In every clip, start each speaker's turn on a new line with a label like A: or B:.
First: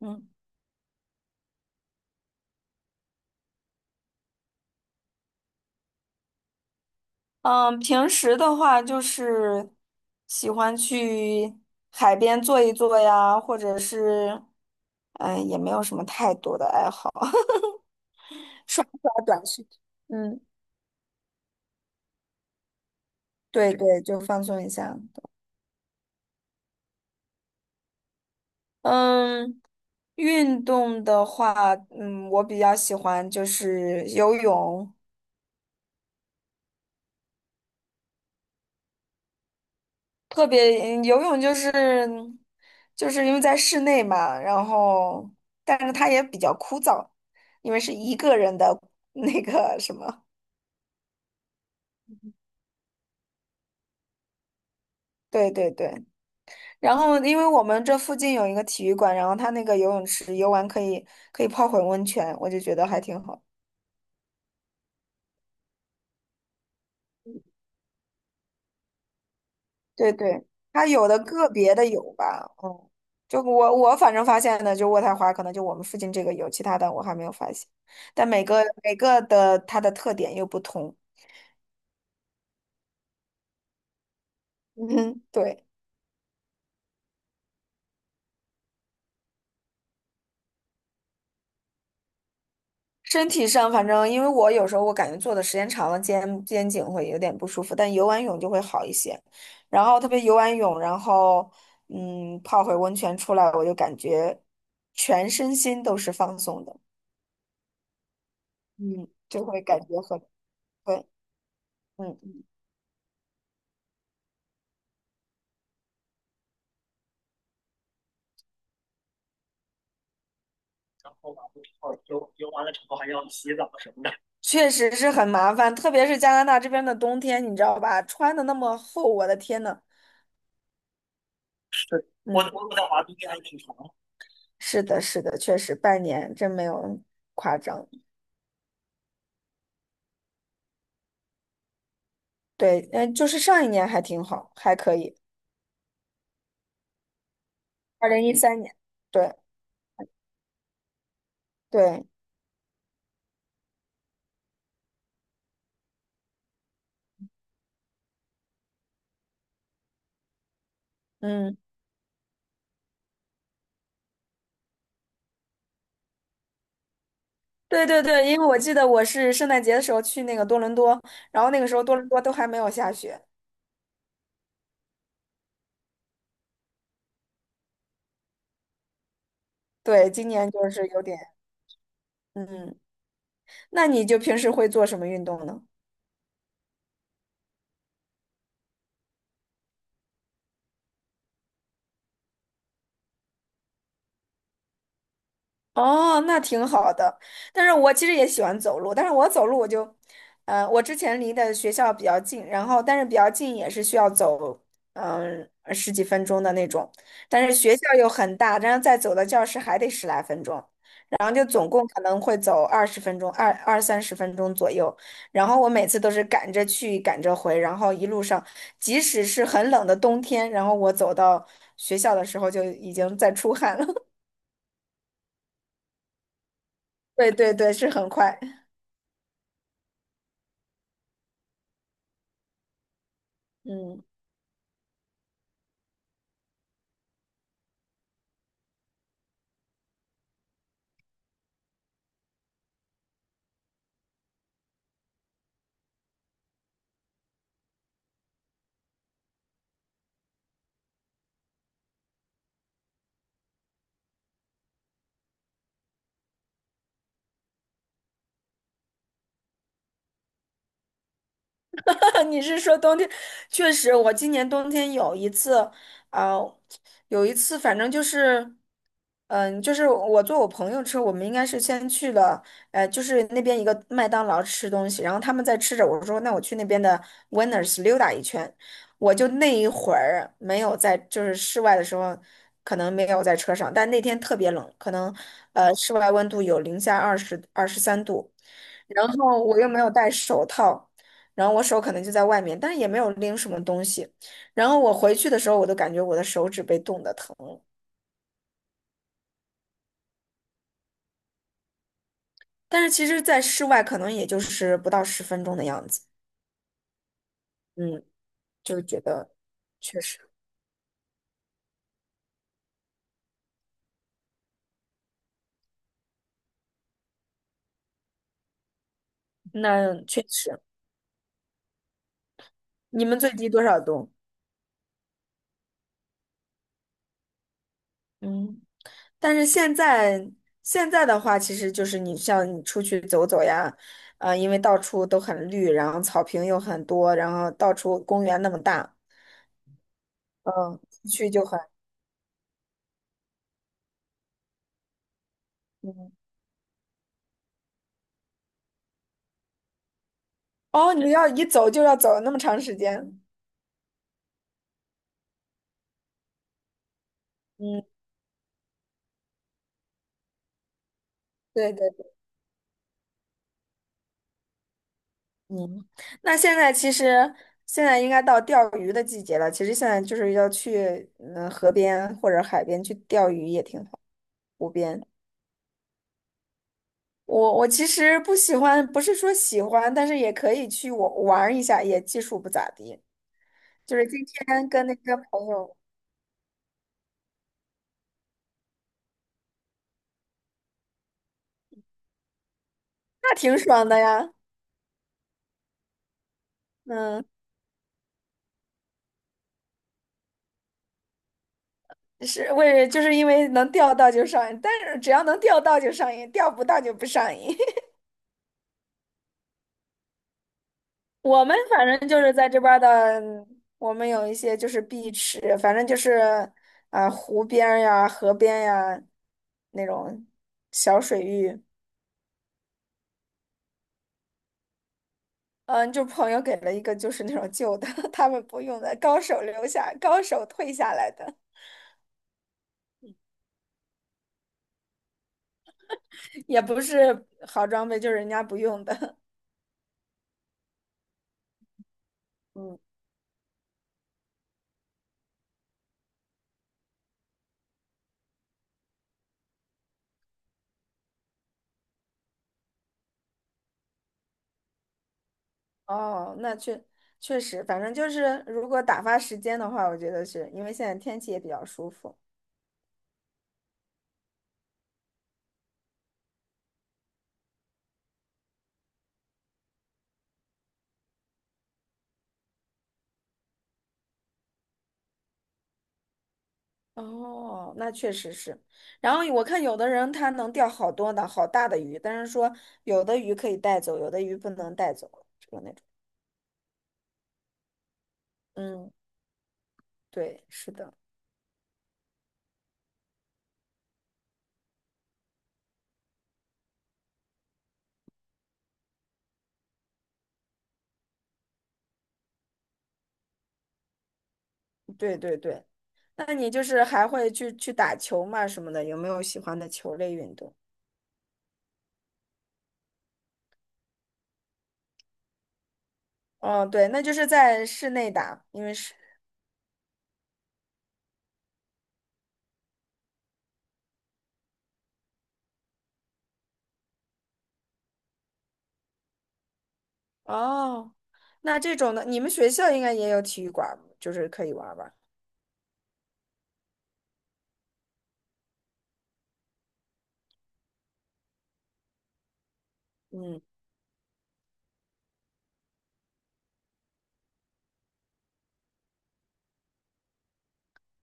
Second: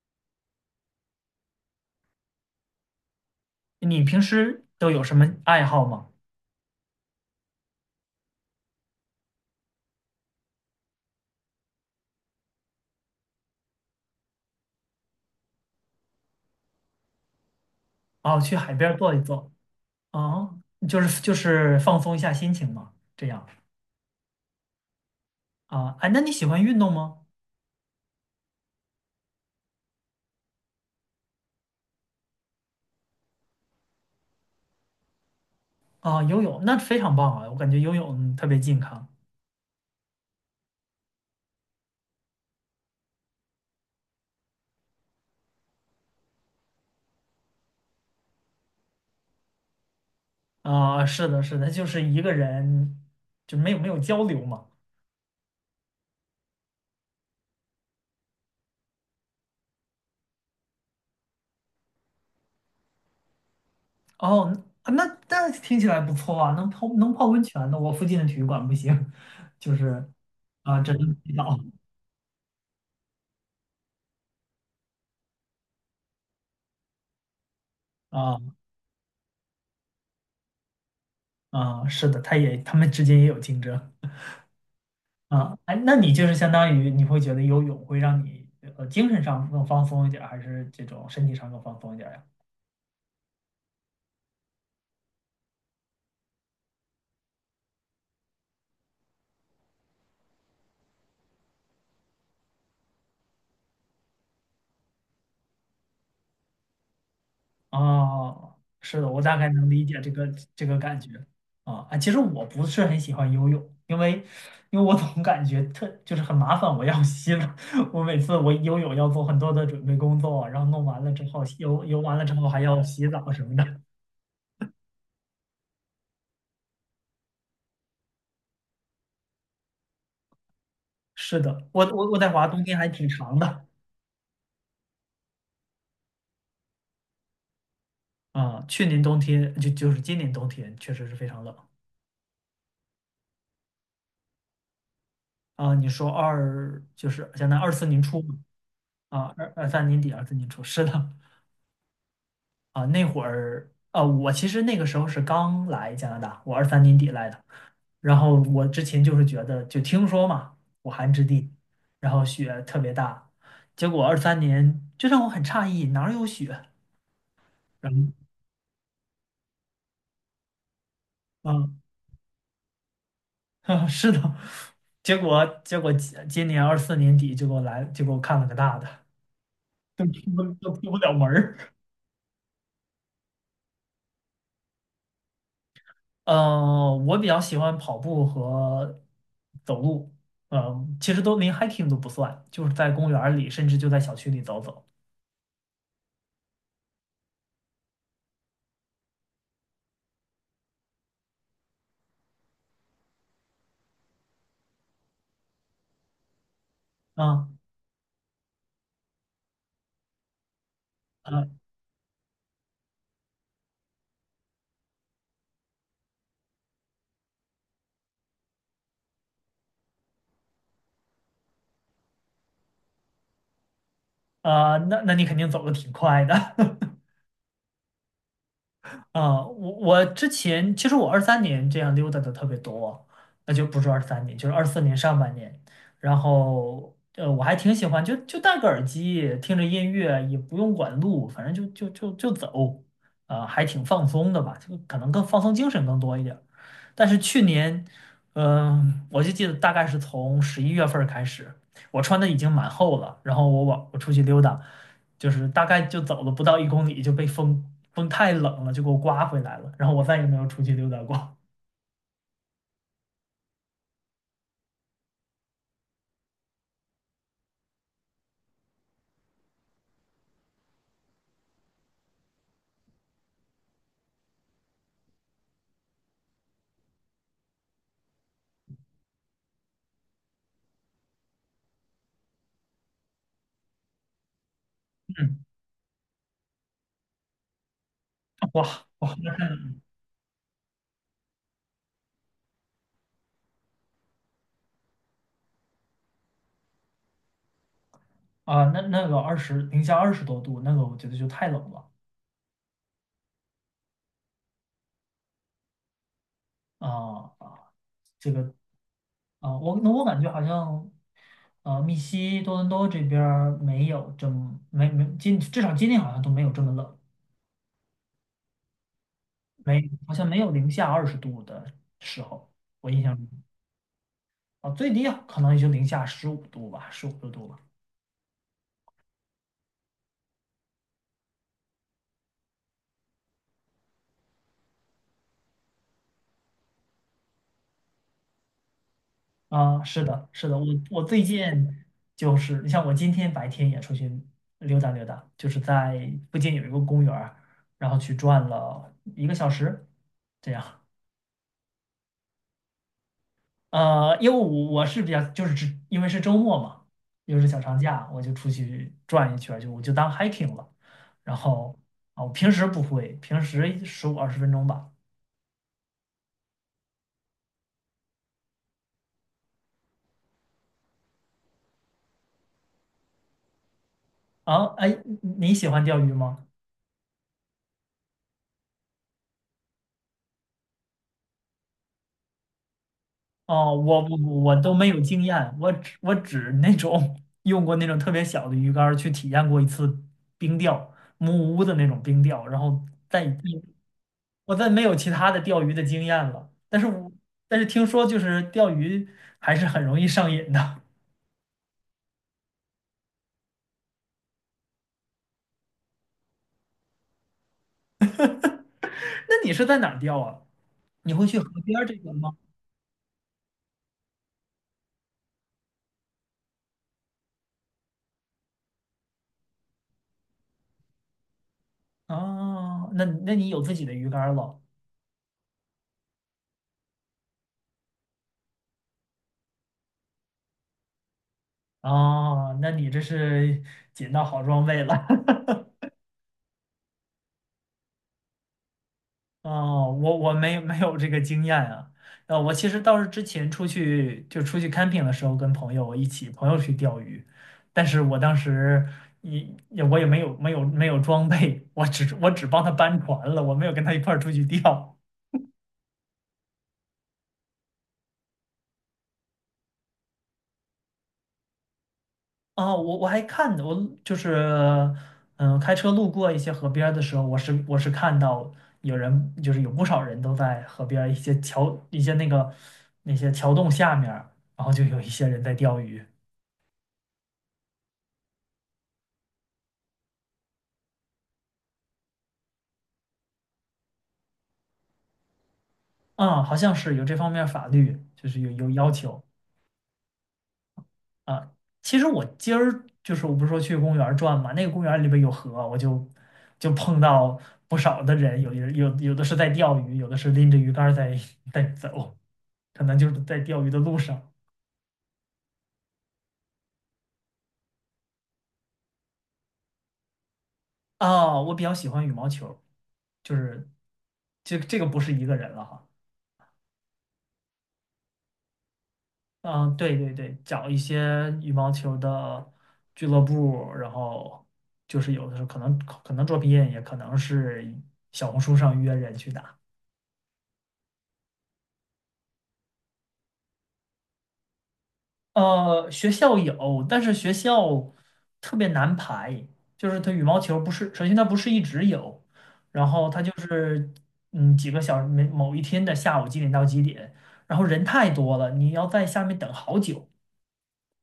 A: 嗯
B: 你平时都有什么爱好吗？
A: 嗯，平时的话就是喜欢去海边坐一坐呀，或者是也没有什么太多的爱好，
B: 哦，去海
A: 刷
B: 边儿坐一
A: 刷短
B: 坐。
A: 视频。嗯，
B: 哦，就是放松一下心情嘛，这样。
A: 对对，就放松一下。
B: 啊，哎，那你喜欢运动吗？
A: 嗯，运动的话，我比较喜欢就是游泳。
B: 啊，游泳那非常棒啊，我感觉游泳特别健康。
A: 特别游泳就是因为在室内嘛，然后但是它也比较枯燥，因为是一个人的那个什么，
B: 啊，是的，是的，就是一个人，就没有交流嘛。
A: 对对对。然后因为我们这附近有一个体育馆，然后它那个游泳池游完可以泡会儿温泉，我就觉得还挺好。
B: 哦，那听起来不错啊，能泡温泉的。我附近的体育馆不行，就是
A: 对对，
B: 啊，
A: 它
B: 只能
A: 有的
B: 洗
A: 个
B: 澡。
A: 别的有吧，就我反正发现的就渥太华可能就我们附近这个有，其他的我还没有发现，但
B: 啊
A: 每个每个的它的特点又不同。
B: 啊，是的，他们之间也有竞争。
A: 嗯，
B: 啊，
A: 对，
B: 哎，那你就是相当于你会觉得游泳会让你精神上更放松一点儿，还是这种身体上更放松一点儿呀？
A: 身体上反正因为我有时候我感觉坐的时间长了肩颈会有点不舒服，但游完泳就会好一些。然后特别游完泳，然后泡会温泉出来，我就感觉全身心都是放松的，
B: 哦，是的，
A: 嗯，
B: 我大
A: 就
B: 概
A: 会
B: 能
A: 感
B: 理解
A: 觉
B: 这
A: 很
B: 个感
A: 对，
B: 觉啊。哎，其实
A: 嗯，
B: 我不是很喜欢游泳，因为我总感觉就是很麻烦，我要洗了。每次我游泳要做很多的准备工作，然后弄完了之后游完了之后还要洗澡什么的。
A: 确实是很麻烦，特别是加拿大这边的冬天，你知道吧？穿的那么厚，我的天呐，
B: 是的，我太华冬天还挺
A: 嗯。
B: 长的。
A: 是的，是的，确实半年真没有夸张。
B: 啊，去年冬天就是今年冬天确实是非常冷。
A: 对，嗯，就是上一年还挺好，还可以。
B: 啊，你说就是现在于二四年
A: 二
B: 初
A: 零一
B: 嘛，
A: 三年，
B: 啊，
A: 对
B: 二三年底，二四年初，是的。
A: 对，
B: 啊，那会儿啊，我其实那个时候是刚来加拿大，我二三年底来的。然后我之前就是觉得就听说嘛，武汉之地，
A: 嗯，
B: 然后雪特别大，结果二三年就让我很诧异，哪儿有雪？
A: 对对对，
B: 然
A: 因为我记得我是圣诞节的时候去那个多伦多，然后那个
B: 后
A: 时候多伦多都还没有下雪。
B: 啊，是的。结果今年24年底就给我来，就给我看了个大的。
A: 对，今年就
B: 都
A: 是
B: 出不
A: 有
B: 了
A: 点，
B: 门儿。
A: 嗯，那你就平时会做什么运动呢？
B: 我比较喜欢跑步和走路。其实都连 hiking 都不算，就是在公园儿里，甚至就在小区里走走。
A: 哦，那挺好的。但是我其实也喜欢走路，但是我走路我就，我之前离的学校比较近，然后但是比较近也是需要走，十几分钟的那种。但
B: 啊
A: 是学校又很大，然后再走到教室还得十来分钟，然后就
B: 啊
A: 总共可能会走20分钟，二三十分钟左右。然后我每次都是赶着去，赶着回，然后一路上，即使是很冷的冬天，然后我走到学校的时候就已经在出汗了。
B: 啊，那你肯定走的挺快的。
A: 对对对，是很快。
B: 啊，我之前其实我二三年这样溜达的特别多，那就不是二
A: 嗯，
B: 三年，就是24年上半年。然后我还挺喜欢，就戴个耳机，听着音乐，也不用管路，反正就走。啊，还挺放松的吧，就可能更放松精神更多一点。但是去年，我就记得大概是从11月份儿开始，我穿的已经蛮厚了，然后我出去溜达，就是大概就走了不到1公里就被风，风太冷了，就给我刮回来了，然后我再也没有出去溜达过。
A: 你是说冬天？确实，我今年冬天有一次，啊、有一次，反正就是，就是我坐我朋友车，我们应该是先去了，就是那边一个麦当劳吃东西，然后他们在吃着，我说那我去那边的 Winners 溜达一圈，我就那一会儿没有在，就是室外的时候，可能没有在车上，但那天特别冷，可能
B: 嗯。
A: 呃室外温度有零下23度。
B: 哇。
A: 然
B: 哇。
A: 后我又没有戴手套，然后我手可能就在外面，但是也没有拎什么东西。然后我回去的时候，我都感觉我的手指被冻得疼了。
B: 啊，那个零下20多度，那个我觉得就太冷了。
A: 但是其实，在室外可能也就是不到十分钟的样子。
B: 啊啊，
A: 嗯，
B: 这个
A: 就觉得
B: 啊，我那
A: 确
B: 我感
A: 实，
B: 觉好像。多伦多这边儿没有这么没至少今天好像都没有这么冷。没，
A: 那
B: 好
A: 确
B: 像没有
A: 实，
B: 零下20度的时候，我印
A: 你
B: 象
A: 们
B: 中。
A: 最低多少度？
B: 啊，最低啊可能也就零下15度吧，十五六度吧。
A: 嗯，但是现在的话，其实就是你像你出去走走呀，啊，因为到处都很绿，然后草坪又很多，然后到处公园那么大。
B: 啊，是的，是的，我
A: 嗯，
B: 我最
A: 去
B: 近
A: 就很，
B: 就是，你像我今天白天也出去溜达溜达，就是在
A: 嗯，
B: 附近有一个公园儿，然后去转了一个小时，这样。
A: 哦，你要一走就要走那么长时间，
B: 因为我是比较就是只因为是周末嘛，又是小长
A: 嗯，
B: 假，我就出去转一圈儿我就当 hiking 了。然
A: 对
B: 后
A: 对对，
B: 啊，我平时不会，平时十五二十分钟吧。
A: 嗯，那现在其实现在应该到钓鱼的季节了，其实现在就是要去河边或者海边去钓鱼也挺好，
B: 啊，
A: 湖
B: 哎，
A: 边。
B: 你喜欢钓鱼吗？
A: 我其实不喜欢，不是说喜欢，但是也可以去我玩儿一下，也技术不咋地。
B: 哦，
A: 就
B: 我
A: 是
B: 我
A: 今
B: 我
A: 天
B: 都
A: 跟
B: 没
A: 那
B: 有
A: 个
B: 经
A: 朋
B: 验，我
A: 友，
B: 只我只用过那种特别小的鱼竿儿去体验过一次冰钓，木屋的那种冰钓，然后
A: 那挺爽的呀，
B: 我再没有其他的钓鱼的经验了，但是
A: 嗯。
B: 但是听说就是钓鱼还是很容易上瘾的。
A: 就是因为能钓到就上瘾，但是只要能钓到就上瘾，钓不到就不上瘾。
B: 那你是在哪儿钓啊？你 会去
A: 我
B: 河
A: 们
B: 边儿
A: 反
B: 这
A: 正
B: 边
A: 就是
B: 吗？
A: 在这边儿的，我们有一些就是碧池，反正就是啊、湖边儿呀、河边呀那种小水域。
B: 啊，那你有自己的鱼竿儿了？
A: 嗯，就朋友给了一个就是那种旧的，他们不用的，高手留下，高手退下来的，
B: 哦，那你这是捡到好装备了。
A: 也不是好装备，就是人家不用的。
B: 哦，我没有这个经验啊。我其
A: 嗯。
B: 实倒是之前出去 camping 的时候，跟朋友一起朋友去钓鱼，但是我当时我也没有装备，我只帮他搬船了，我没有跟他一块儿出去钓。
A: 哦，那确实，反正就是如果打发时间的话，我觉得是因为现在天气也比较舒服。
B: 啊，我还看我就是开车路过一些河边儿的时候，我是看到就是有不少人都在河边儿一些桥一些那个那些桥洞下面儿，然后就有一些人在钓鱼。
A: 哦，那确实是。然后我看有的人他能钓好多的好大的鱼，但是说有的鱼可以带走，有的鱼不能带走，就是那种。
B: 啊，好像是有这方面法律，就是有要
A: 嗯，
B: 求
A: 对，是的，
B: 啊。其实我今儿就是不是说去公园儿转嘛，那个公园儿里边有河，我就碰到不少的人，有有的是在钓鱼，有的是拎着鱼竿儿在 在走，可能就是在钓鱼的路上。
A: 对对对。那你就是还会去打球嘛什么的，有没有喜欢的球类运动？
B: 啊。我比较喜欢羽毛球，就是这个不是一个人了哈。
A: 哦，对，那就是在室内打，因为室
B: 嗯，对对对，找一些羽毛球的俱乐部，然后就是有的时候可能作品也可能是小红书上约人去打。
A: 哦，那这种的，你们学校应该也有体育馆儿就是可以玩儿吧？
B: 学校有，但是学校特别难排，就是它羽毛球不是，首先它不是一直有，然后它就
A: 嗯，
B: 是几个小时，某一天的下午几点到几点，然后人太多了，你要在下面等好久。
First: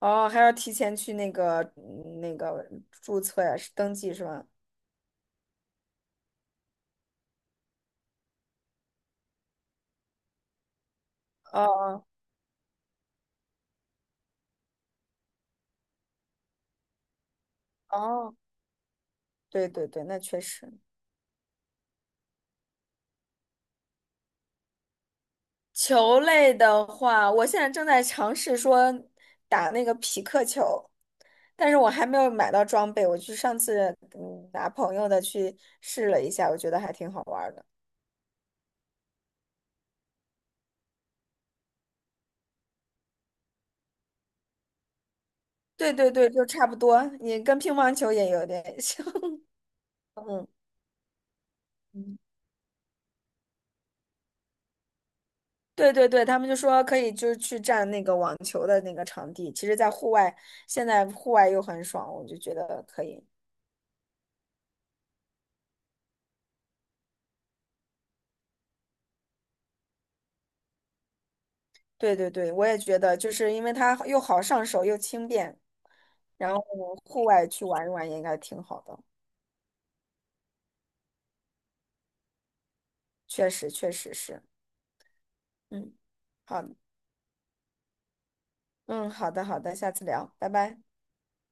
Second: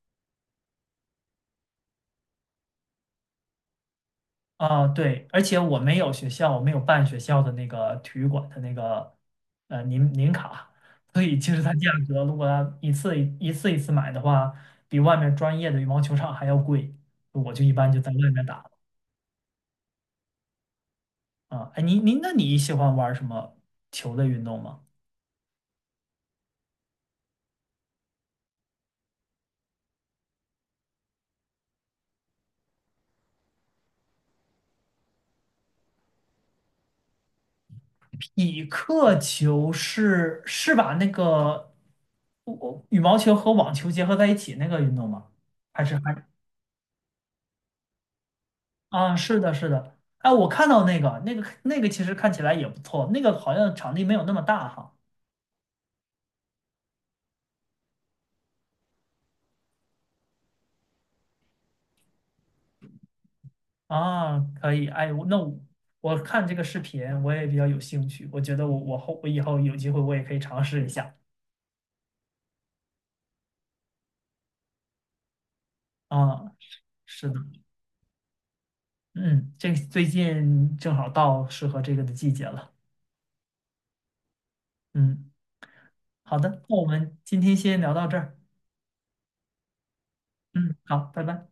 A: 哦，还要提前去那个注册呀，是登记是吧？
B: 啊，对，而且我没有办学校的那个体育馆的那个年卡，所以其实它价
A: 哦
B: 格如果它一次买的话，比外面专业的羽毛球场还要贵。我就一般
A: 哦
B: 就在外
A: 哦，
B: 面打了。
A: 对对对，那确实。
B: 啊。哎，那你喜欢玩什么球类运动吗？
A: 球类的话，我现在正在尝试说打那个匹克球，但是我还没有买到装备。我去上次拿朋友的去试了一下，我觉得还挺好玩儿的。
B: 匹克球是把那个羽毛球和网球结合在一起那个运动吗？还
A: 对
B: 是
A: 对
B: 还？
A: 对，就差不多，你跟乒乓球也有点像。
B: 啊，是的，是的，哎，我 看到那个，那个其实
A: 嗯。
B: 看起来也不错，那个好像场地没有那么大哈。
A: 对对对，他们就说可以就是去占那个网球的那个场地，其实，在户外现在户外又很爽，我就觉得可以。
B: 啊，可以，哎，我那我，看这个视频我也比较有兴趣，我觉得我以后有机会我也可以尝试一下。
A: 对对对，我也觉得，就是因为它又好上手又轻便，
B: 啊，
A: 然后户
B: 是的。
A: 外去玩一玩也应该挺好的。
B: 嗯，这个最近正好到适合这个的季节了。
A: 确实，确实是，
B: 嗯，
A: 嗯，
B: 好的，
A: 好，
B: 那我们今天先聊到这儿。
A: 嗯，好的，好的，下次聊，拜
B: 嗯，
A: 拜。
B: 好，拜拜。